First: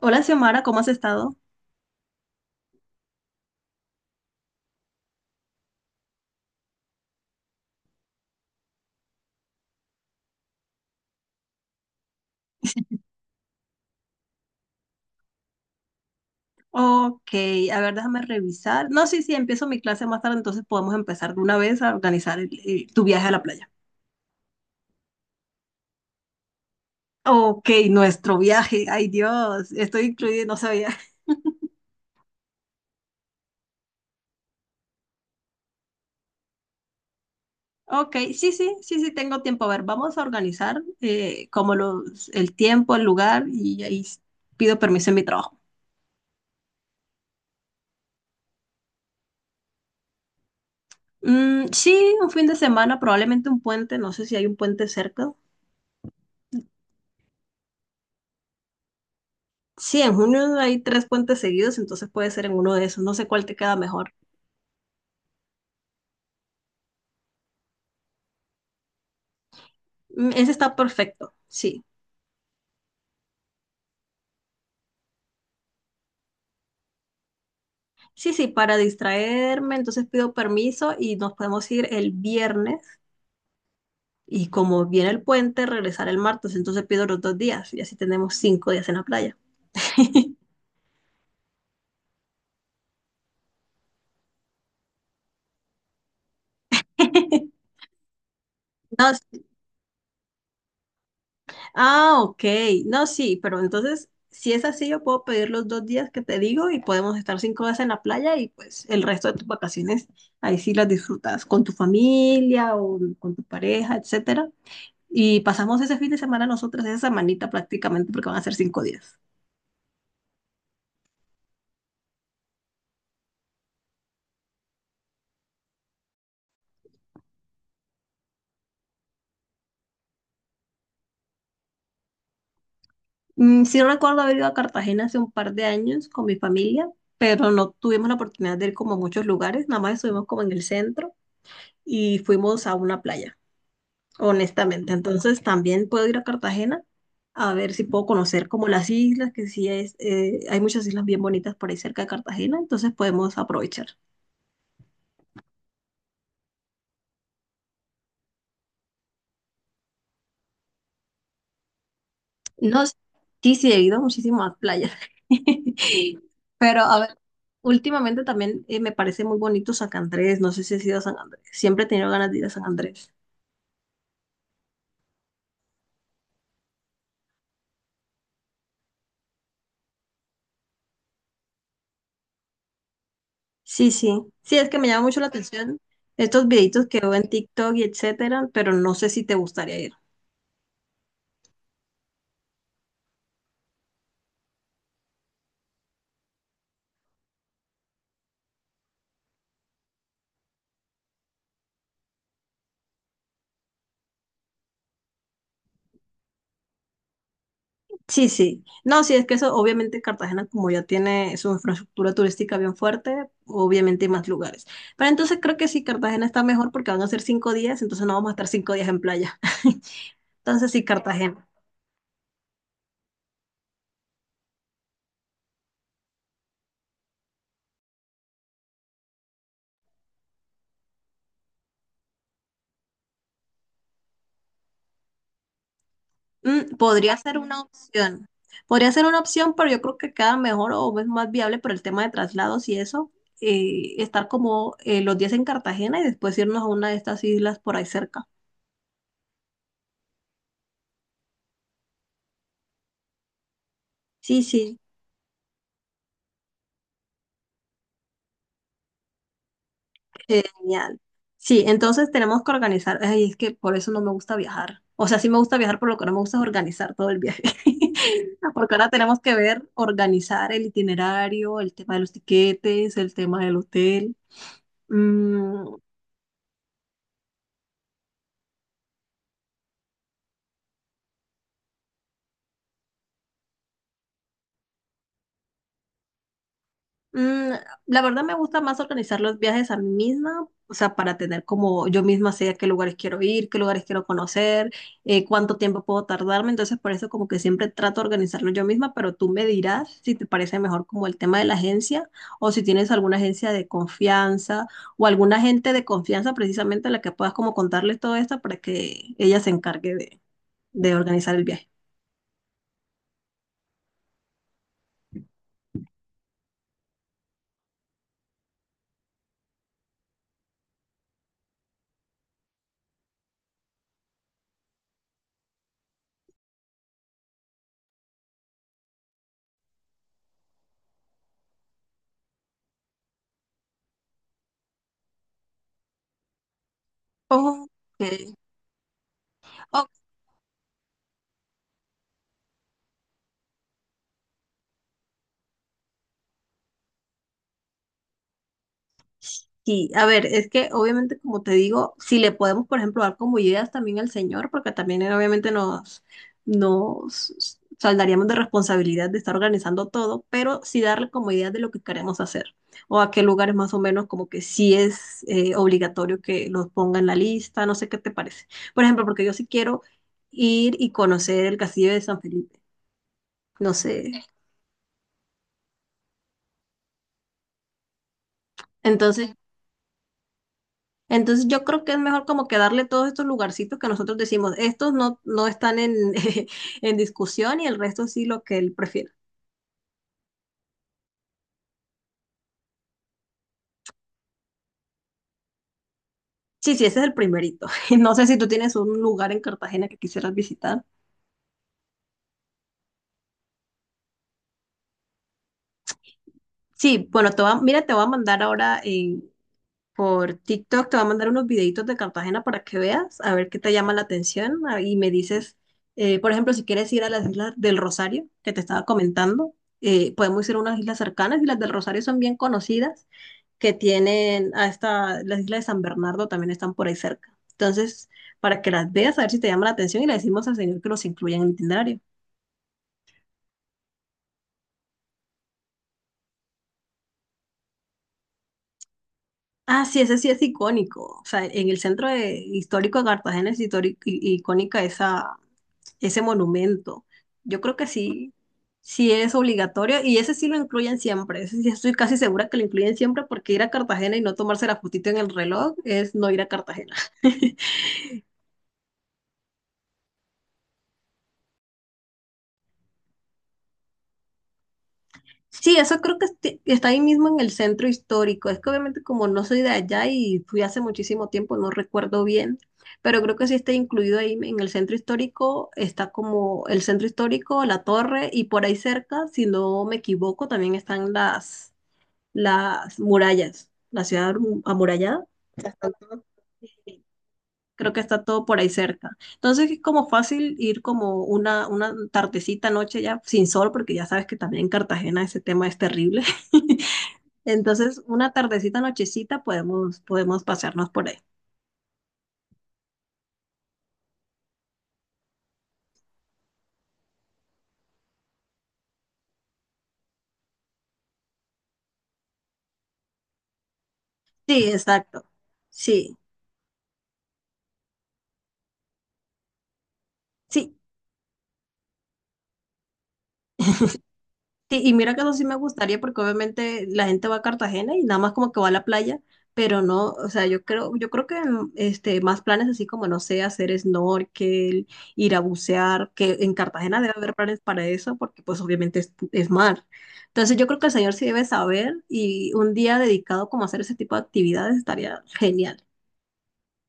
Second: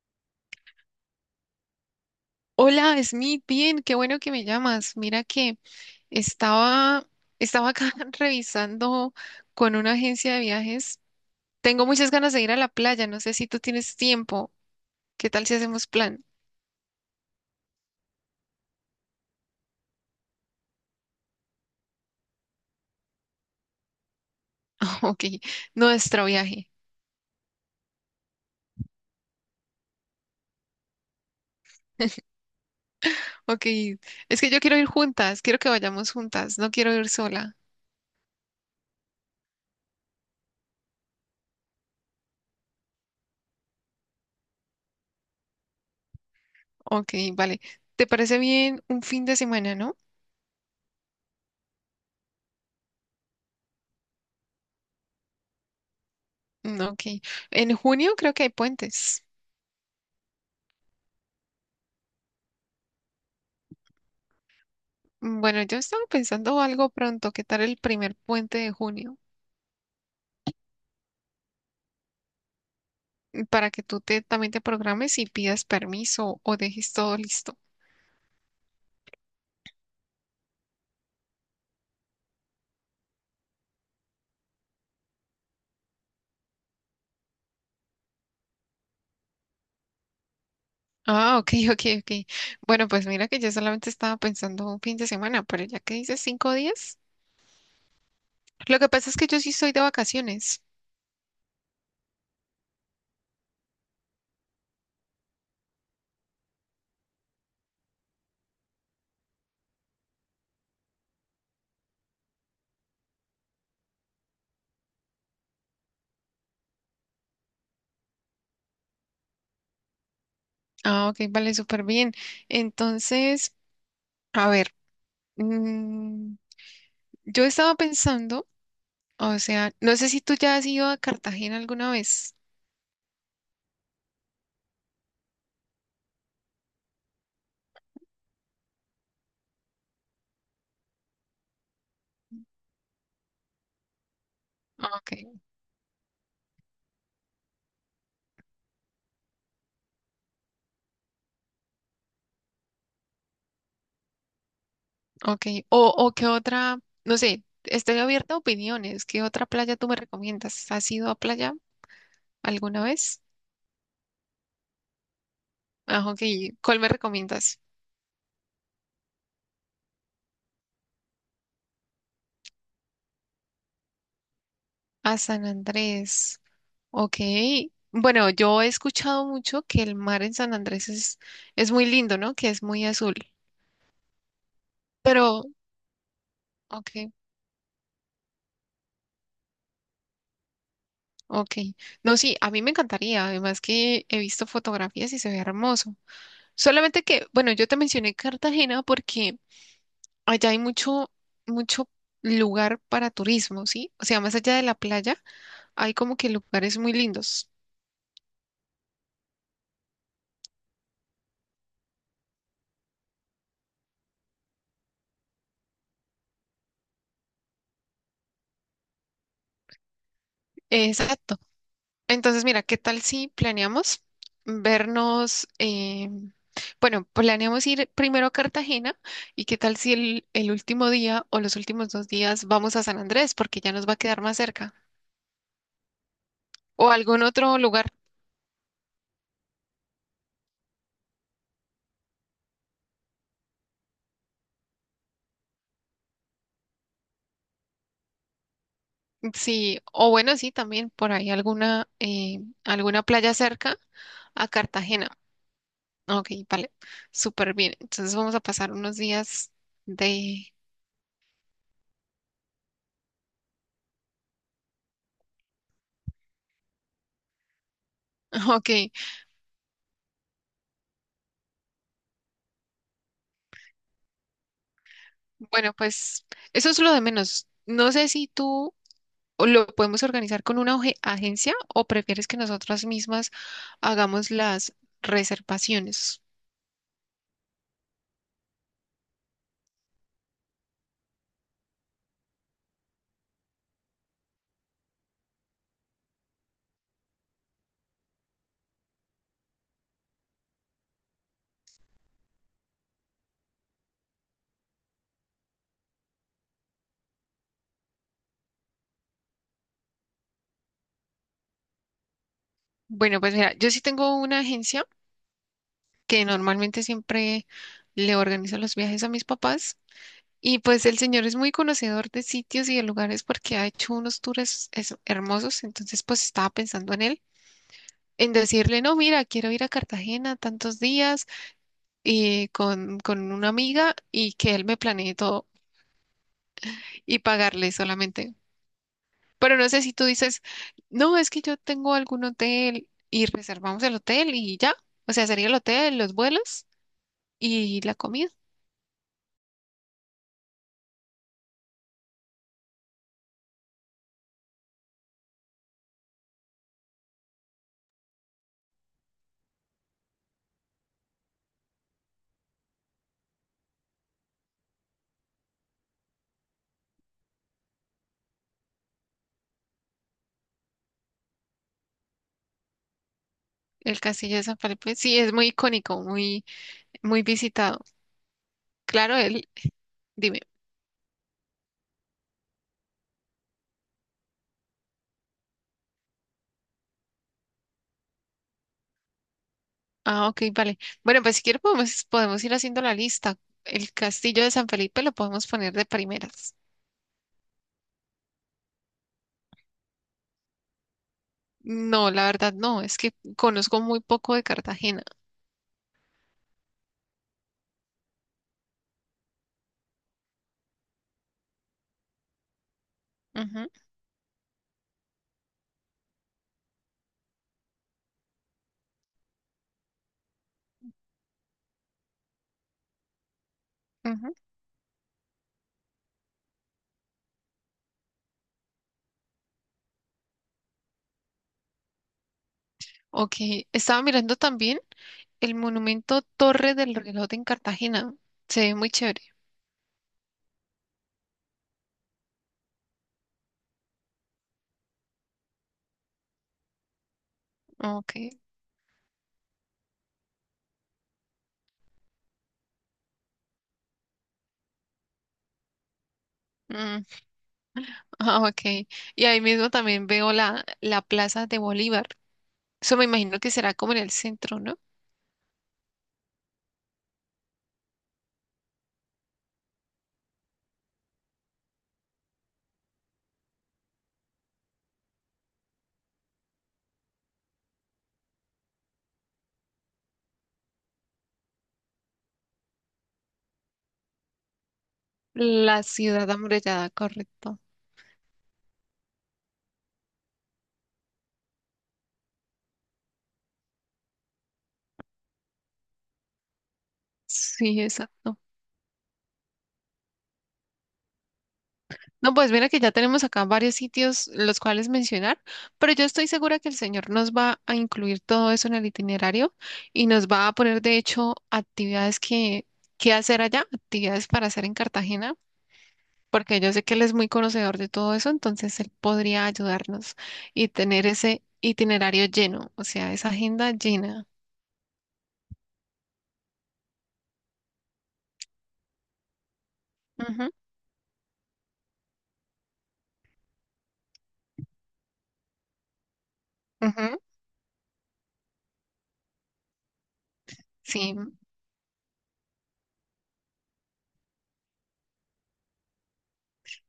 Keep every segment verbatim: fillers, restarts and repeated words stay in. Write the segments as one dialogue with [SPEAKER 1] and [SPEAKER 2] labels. [SPEAKER 1] Hola, Xiomara, ¿cómo has estado?
[SPEAKER 2] Hola, Smith, bien, qué bueno que me llamas. Mira que estaba, estaba acá revisando con una agencia de viajes. Tengo muchas ganas de ir a la playa, no sé si tú tienes tiempo. ¿Qué tal si hacemos plan?
[SPEAKER 1] Ok, a ver, déjame revisar. No, sí, sí, empiezo mi clase más tarde, entonces podemos empezar de una vez a organizar el- el- tu viaje a la playa.
[SPEAKER 2] Ok, nuestro viaje.
[SPEAKER 1] Ok, nuestro viaje, ay Dios, estoy incluida, no sabía.
[SPEAKER 2] Ok, es que yo quiero ir juntas, quiero que vayamos juntas, no quiero ir sola.
[SPEAKER 1] Ok, sí, sí, sí, sí, tengo tiempo. A ver, vamos a organizar eh, como los, el tiempo, el lugar y ahí s- pido permiso en mi trabajo.
[SPEAKER 2] Ok, vale. ¿Te parece bien un fin de semana, no?
[SPEAKER 1] Mm, sí, un fin de semana, probablemente un puente, no sé si hay un puente cerca.
[SPEAKER 2] Mm, Ok, en junio creo que hay puentes.
[SPEAKER 1] Sí, en junio hay tres puentes seguidos, entonces puede ser en uno de esos, no sé cuál te queda mejor.
[SPEAKER 2] Mm, Bueno, yo estaba pensando algo pronto, ¿qué tal el primer puente de junio?
[SPEAKER 1] Mm, ese está perfecto, sí.
[SPEAKER 2] Para que tú te, también te programes y pidas permiso o dejes todo listo.
[SPEAKER 1] Sí, sí, para distraerme, entonces pido permiso y nos podemos ir el viernes. Y como viene el puente, regresar el martes, entonces pido los dos días y así tenemos cinco días en la playa.
[SPEAKER 2] Ah, ok, ok, ok. Bueno, pues mira que yo solamente estaba pensando un fin de semana, pero ya que dices cinco días, lo que
[SPEAKER 1] No,
[SPEAKER 2] pasa es
[SPEAKER 1] s-
[SPEAKER 2] que yo sí estoy de vacaciones.
[SPEAKER 1] ah, ok. No, sí, pero entonces, si es así, yo puedo pedir los dos días que te digo y podemos estar cinco días en la playa y pues el resto de tus vacaciones, ahí sí las disfrutas con tu familia o con tu pareja, etcétera. Y pasamos ese fin de semana nosotras, esa semanita prácticamente, porque van a ser cinco días.
[SPEAKER 2] Ah, ok, vale, súper bien. Entonces, a ver, mm, yo estaba pensando, o sea, no sé si tú ya has ido a Cartagena alguna vez.
[SPEAKER 1] Mm, sí recuerdo haber ido a Cartagena hace un par de años con mi familia, pero no tuvimos la oportunidad de ir como a muchos lugares, nada más estuvimos como en el centro y fuimos a una playa,
[SPEAKER 2] Ah,
[SPEAKER 1] honestamente.
[SPEAKER 2] ok,
[SPEAKER 1] Entonces también puedo ir a Cartagena a ver si puedo conocer como las islas, que sí es, eh, hay muchas islas bien bonitas por ahí cerca de Cartagena, entonces podemos aprovechar.
[SPEAKER 2] ok. O, o qué otra, no sé, estoy abierta a opiniones. ¿Qué otra playa tú me recomiendas? ¿Has ido a playa alguna
[SPEAKER 1] No,
[SPEAKER 2] vez?
[SPEAKER 1] sí, sí, he ido muchísimo a muchísimas playas.
[SPEAKER 2] Ah, ok. ¿Cuál
[SPEAKER 1] Pero,
[SPEAKER 2] me
[SPEAKER 1] a ver,
[SPEAKER 2] recomiendas?
[SPEAKER 1] últimamente también eh, me parece muy bonito San Andrés. No sé si has ido a San Andrés. Siempre he tenido ganas de ir a San Andrés.
[SPEAKER 2] A San Andrés. Ok. Bueno, yo he escuchado mucho que el mar en San Andrés es, es muy lindo, ¿no? Que es muy azul.
[SPEAKER 1] Sí, sí. Sí, es que me llama mucho la
[SPEAKER 2] Pero,
[SPEAKER 1] atención estos videitos que
[SPEAKER 2] ok,
[SPEAKER 1] veo en TikTok y etcétera, pero no sé si te gustaría ir.
[SPEAKER 2] ok. No, sí, a mí me encantaría. Además que he visto fotografías y se ve hermoso. Solamente que, bueno, yo te mencioné Cartagena porque allá hay mucho, mucho lugar para turismo, ¿sí? O sea, más allá de la playa, hay como que lugares muy lindos.
[SPEAKER 1] Sí, sí. No, sí, es que eso, obviamente Cartagena, como ya tiene su infraestructura turística bien fuerte, obviamente hay más lugares. Pero entonces creo que sí, Cartagena está mejor porque van a ser cinco días, entonces no vamos a estar cinco días en playa. Entonces sí,
[SPEAKER 2] Exacto.
[SPEAKER 1] Cartagena.
[SPEAKER 2] Entonces, mira, ¿qué tal si planeamos vernos? Eh, bueno, planeamos ir primero a Cartagena y qué tal si el, el último día o los últimos dos días vamos a San Andrés, porque ya nos va a quedar más cerca,
[SPEAKER 1] Mm,
[SPEAKER 2] o
[SPEAKER 1] podría
[SPEAKER 2] algún
[SPEAKER 1] ser
[SPEAKER 2] otro
[SPEAKER 1] una
[SPEAKER 2] lugar.
[SPEAKER 1] opción. Podría ser una opción, pero yo creo que queda mejor o es más viable por el tema de traslados y eso, eh, estar como eh, los días en Cartagena y después irnos a una de estas islas por ahí cerca.
[SPEAKER 2] Sí, o bueno, sí, también por ahí alguna, eh, alguna playa cerca
[SPEAKER 1] Sí,
[SPEAKER 2] a
[SPEAKER 1] sí.
[SPEAKER 2] Cartagena. Ok, vale, súper bien. Entonces vamos a pasar unos días de...
[SPEAKER 1] Genial. Sí, entonces tenemos que organizar. Ay, es que por eso no me gusta viajar. O sea, sí me gusta viajar, por lo que no me gusta es organizar todo el viaje. Porque ahora
[SPEAKER 2] Ok,
[SPEAKER 1] tenemos que ver, organizar el itinerario, el tema de los tiquetes, el tema del hotel.
[SPEAKER 2] bueno,
[SPEAKER 1] Mm,
[SPEAKER 2] pues eso es lo de menos. No sé si tú... ¿O lo podemos organizar con una oje- agencia o prefieres que nosotras mismas hagamos las reservaciones?
[SPEAKER 1] Mm, la verdad me gusta más organizar los viajes a mí misma, o sea, para tener como yo misma sé a qué lugares quiero ir, qué lugares quiero conocer, eh, cuánto tiempo puedo tardarme, entonces por eso como que siempre trato de organizarlo yo misma, pero tú me dirás si te parece mejor como el tema de la agencia o si tienes alguna agencia de confianza o alguna agente de confianza precisamente a la que puedas como contarles todo esto para que ella se encargue de, de organizar el viaje.
[SPEAKER 2] Bueno, pues mira, yo sí tengo una agencia que normalmente siempre le organizo los viajes a mis papás y pues el señor es muy conocedor de sitios y de lugares porque ha hecho unos tours es- hermosos, entonces pues estaba pensando en él, en decirle, no, mira, quiero ir a Cartagena tantos días y con, con una amiga y que él me planee todo y
[SPEAKER 1] Ok,
[SPEAKER 2] pagarle solamente. Pero no sé
[SPEAKER 1] ok,
[SPEAKER 2] si tú dices, no, es que yo tengo algún hotel y reservamos el hotel y ya. O sea, sería el hotel, los vuelos y la comida.
[SPEAKER 1] sí, a ver, es que obviamente, como te digo, si le podemos, por ejemplo, dar como ideas también al señor, porque también él obviamente nos, nos saldaríamos de responsabilidad de estar organizando todo, pero sí darle como ideas de lo que queremos hacer o a qué lugares más o menos como que sí es eh, obligatorio que los ponga en la lista, no sé qué te parece. Por ejemplo, porque yo sí quiero ir y conocer el Castillo de San Felipe, no
[SPEAKER 2] El
[SPEAKER 1] sé.
[SPEAKER 2] Castillo de San Felipe, sí, es muy icónico, muy, muy visitado. Claro,
[SPEAKER 1] Entonces
[SPEAKER 2] él, dime.
[SPEAKER 1] Entonces yo creo que es mejor como que darle todos estos lugarcitos que nosotros decimos, estos no, no están en, en discusión y el resto sí lo que él prefiera.
[SPEAKER 2] Ah, ok, vale. Bueno, pues si quieres podemos, podemos ir haciendo la lista. El Castillo de San Felipe lo podemos poner de primeras.
[SPEAKER 1] Sí, sí, ese es el primerito. No sé si tú tienes un lugar en Cartagena que quisieras visitar.
[SPEAKER 2] No, la verdad no, es que conozco muy poco de Cartagena.
[SPEAKER 1] Sí, bueno, te va, mira, te voy a mandar ahora eh, por TikTok, te voy a mandar unos videitos de Cartagena para que veas, a ver qué
[SPEAKER 2] Ujú,
[SPEAKER 1] te llama la atención, ah, y me dices, eh, por ejemplo, si quieres ir a las islas del Rosario, que te estaba comentando, eh, podemos ir a unas islas cercanas y las del Rosario son bien conocidas. Que
[SPEAKER 2] ujú.
[SPEAKER 1] tienen a esta las islas de San Bernardo también están por ahí cerca. Entonces, para que las veas, a ver si te llama la atención y le decimos al señor que los incluya en el itinerario.
[SPEAKER 2] Ok, estaba mirando también el monumento Torre del Reloj en Cartagena. Se ve muy chévere.
[SPEAKER 1] Ah, sí, ese sí es icónico. O sea, en el centro de- histórico de Cartagena es histórico, icónica esa, ese monumento. Yo creo que
[SPEAKER 2] Ok.
[SPEAKER 1] sí, sí es obligatorio y ese sí lo incluyen siempre. Ese sí estoy casi segura que lo incluyen siempre porque ir a Cartagena y no tomarse la fotito en el reloj es no ir a Cartagena.
[SPEAKER 2] Mm, ah, ok. Y ahí mismo también veo la, la Plaza de Bolívar. Eso me imagino que será como en el centro, ¿no?
[SPEAKER 1] Sí, eso creo que esti- está ahí mismo en el centro histórico. Es que obviamente como no soy de allá y fui hace muchísimo tiempo, no recuerdo bien, pero creo que sí está incluido ahí en el centro histórico. Está como el centro histórico, la torre y por ahí cerca, si no me equivoco, también están las, las, murallas, la ciudad amu- amurallada. Las
[SPEAKER 2] La
[SPEAKER 1] tantas-
[SPEAKER 2] ciudad amurallada, correcto.
[SPEAKER 1] Creo que está todo por ahí cerca. Entonces es como fácil ir como una, una tardecita, noche ya sin sol, porque ya sabes que también en Cartagena ese tema es terrible.
[SPEAKER 2] Sí,
[SPEAKER 1] Entonces una
[SPEAKER 2] exacto.
[SPEAKER 1] tardecita, nochecita podemos, podemos pasearnos por ahí.
[SPEAKER 2] No, pues mira que ya tenemos acá varios sitios los cuales mencionar, pero yo estoy segura que el señor nos va a incluir todo eso en el itinerario y nos va a poner, de hecho, actividades que, que hacer allá, actividades para hacer
[SPEAKER 1] Sí,
[SPEAKER 2] en
[SPEAKER 1] exacto.
[SPEAKER 2] Cartagena.
[SPEAKER 1] Sí,
[SPEAKER 2] Porque yo sé que él es muy conocedor de todo eso, entonces él podría ayudarnos y
[SPEAKER 1] sí.
[SPEAKER 2] tener ese itinerario lleno, o sea, esa agenda llena.
[SPEAKER 1] Sí, y mira que eso sí me gustaría porque obviamente la gente va a Cartagena y nada más como que va a la playa, pero no, o
[SPEAKER 2] Ujú,
[SPEAKER 1] sea, yo creo, yo creo que mm, este, más planes así como, no sé, hacer snorkel, ir a bucear, que en Cartagena debe
[SPEAKER 2] ujú.
[SPEAKER 1] haber planes para eso porque pues obviamente es, es mar. Entonces yo creo que el señor
[SPEAKER 2] Sí,
[SPEAKER 1] sí debe saber y un día dedicado como a hacer ese tipo de actividades estaría genial.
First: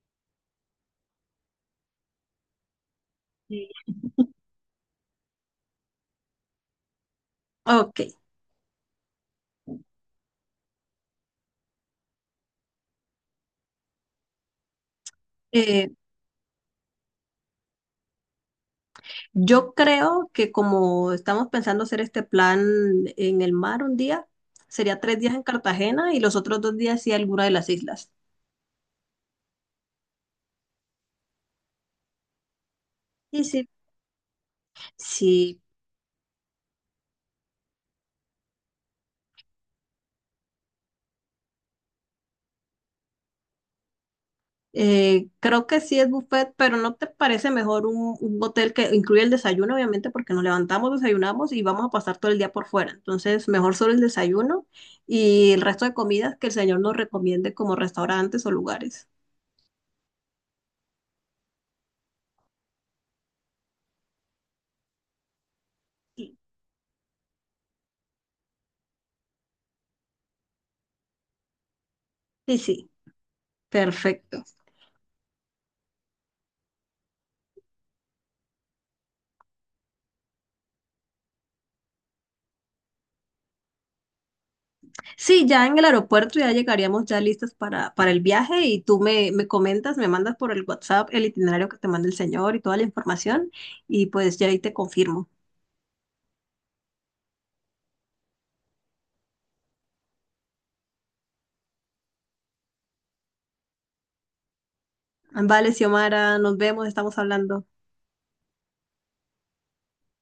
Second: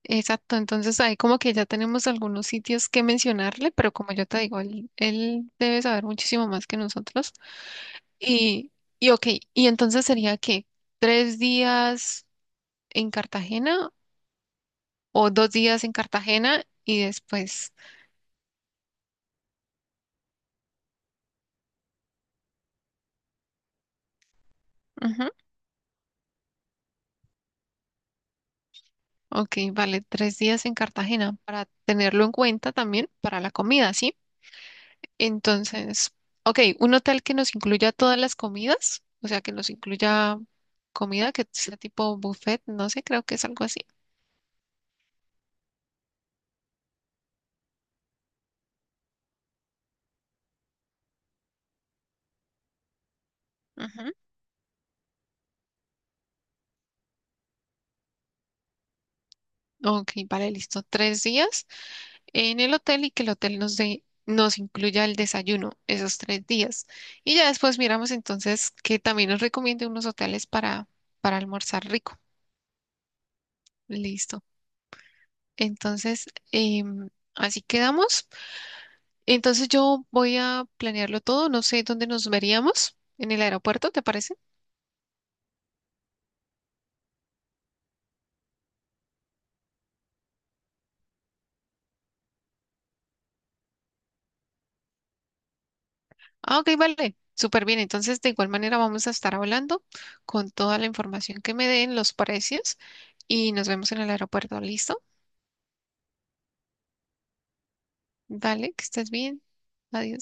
[SPEAKER 2] exacto. Entonces ahí como que ya tenemos algunos sitios que
[SPEAKER 1] Sí.
[SPEAKER 2] mencionarle, pero como yo te digo, él, él debe saber muchísimo más que nosotros.
[SPEAKER 1] Ok,
[SPEAKER 2] Y, y ok, y entonces sería que tres días en Cartagena o dos días
[SPEAKER 1] eh,
[SPEAKER 2] en Cartagena y después.
[SPEAKER 1] yo creo que como estamos pensando hacer este plan en el mar un día, sería tres días en Cartagena y los otros dos días sí alguna de las islas.
[SPEAKER 2] Ok, vale, tres días en Cartagena para tenerlo en cuenta también para
[SPEAKER 1] Y
[SPEAKER 2] la
[SPEAKER 1] sí,
[SPEAKER 2] comida, ¿sí?
[SPEAKER 1] sí,
[SPEAKER 2] Entonces, ok, un hotel que nos incluya todas las comidas, o sea, que nos incluya comida que sea tipo buffet, no sé, creo que es algo así.
[SPEAKER 1] eh, creo que sí es buffet, pero ¿no te parece mejor un, un, hotel que incluya el desayuno, obviamente, porque nos levantamos, desayunamos y vamos a pasar todo el día por fuera? Entonces, mejor solo el
[SPEAKER 2] Ujú.
[SPEAKER 1] desayuno y el resto de comidas que el señor nos recomiende como restaurantes o lugares.
[SPEAKER 2] Ok, vale, listo, tres días en el hotel y que el hotel nos dé, nos incluya el desayuno esos
[SPEAKER 1] Sí,
[SPEAKER 2] tres días. Y ya después miramos entonces que también nos recomiende unos hoteles para, para almorzar rico.
[SPEAKER 1] sí, sí, perfecto.
[SPEAKER 2] Listo. Entonces, em, así quedamos. Entonces yo voy a planearlo todo. No sé dónde nos veríamos. En el aeropuerto, ¿te parece?
[SPEAKER 1] Sí, ya en el aeropuerto ya llegaríamos ya listas para, para, el viaje y tú me, me comentas, me mandas por el WhatsApp el itinerario que te manda el señor y toda la información y pues ya ahí te confirmo.
[SPEAKER 2] Ah, ok, vale. Súper bien. Entonces, de igual manera vamos a estar hablando con toda la información que me den, los precios, y nos vemos en el aeropuerto. ¿Listo?
[SPEAKER 1] Vale, Xiomara, nos vemos, estamos hablando.
[SPEAKER 2] Dale, que estés bien. Adiós.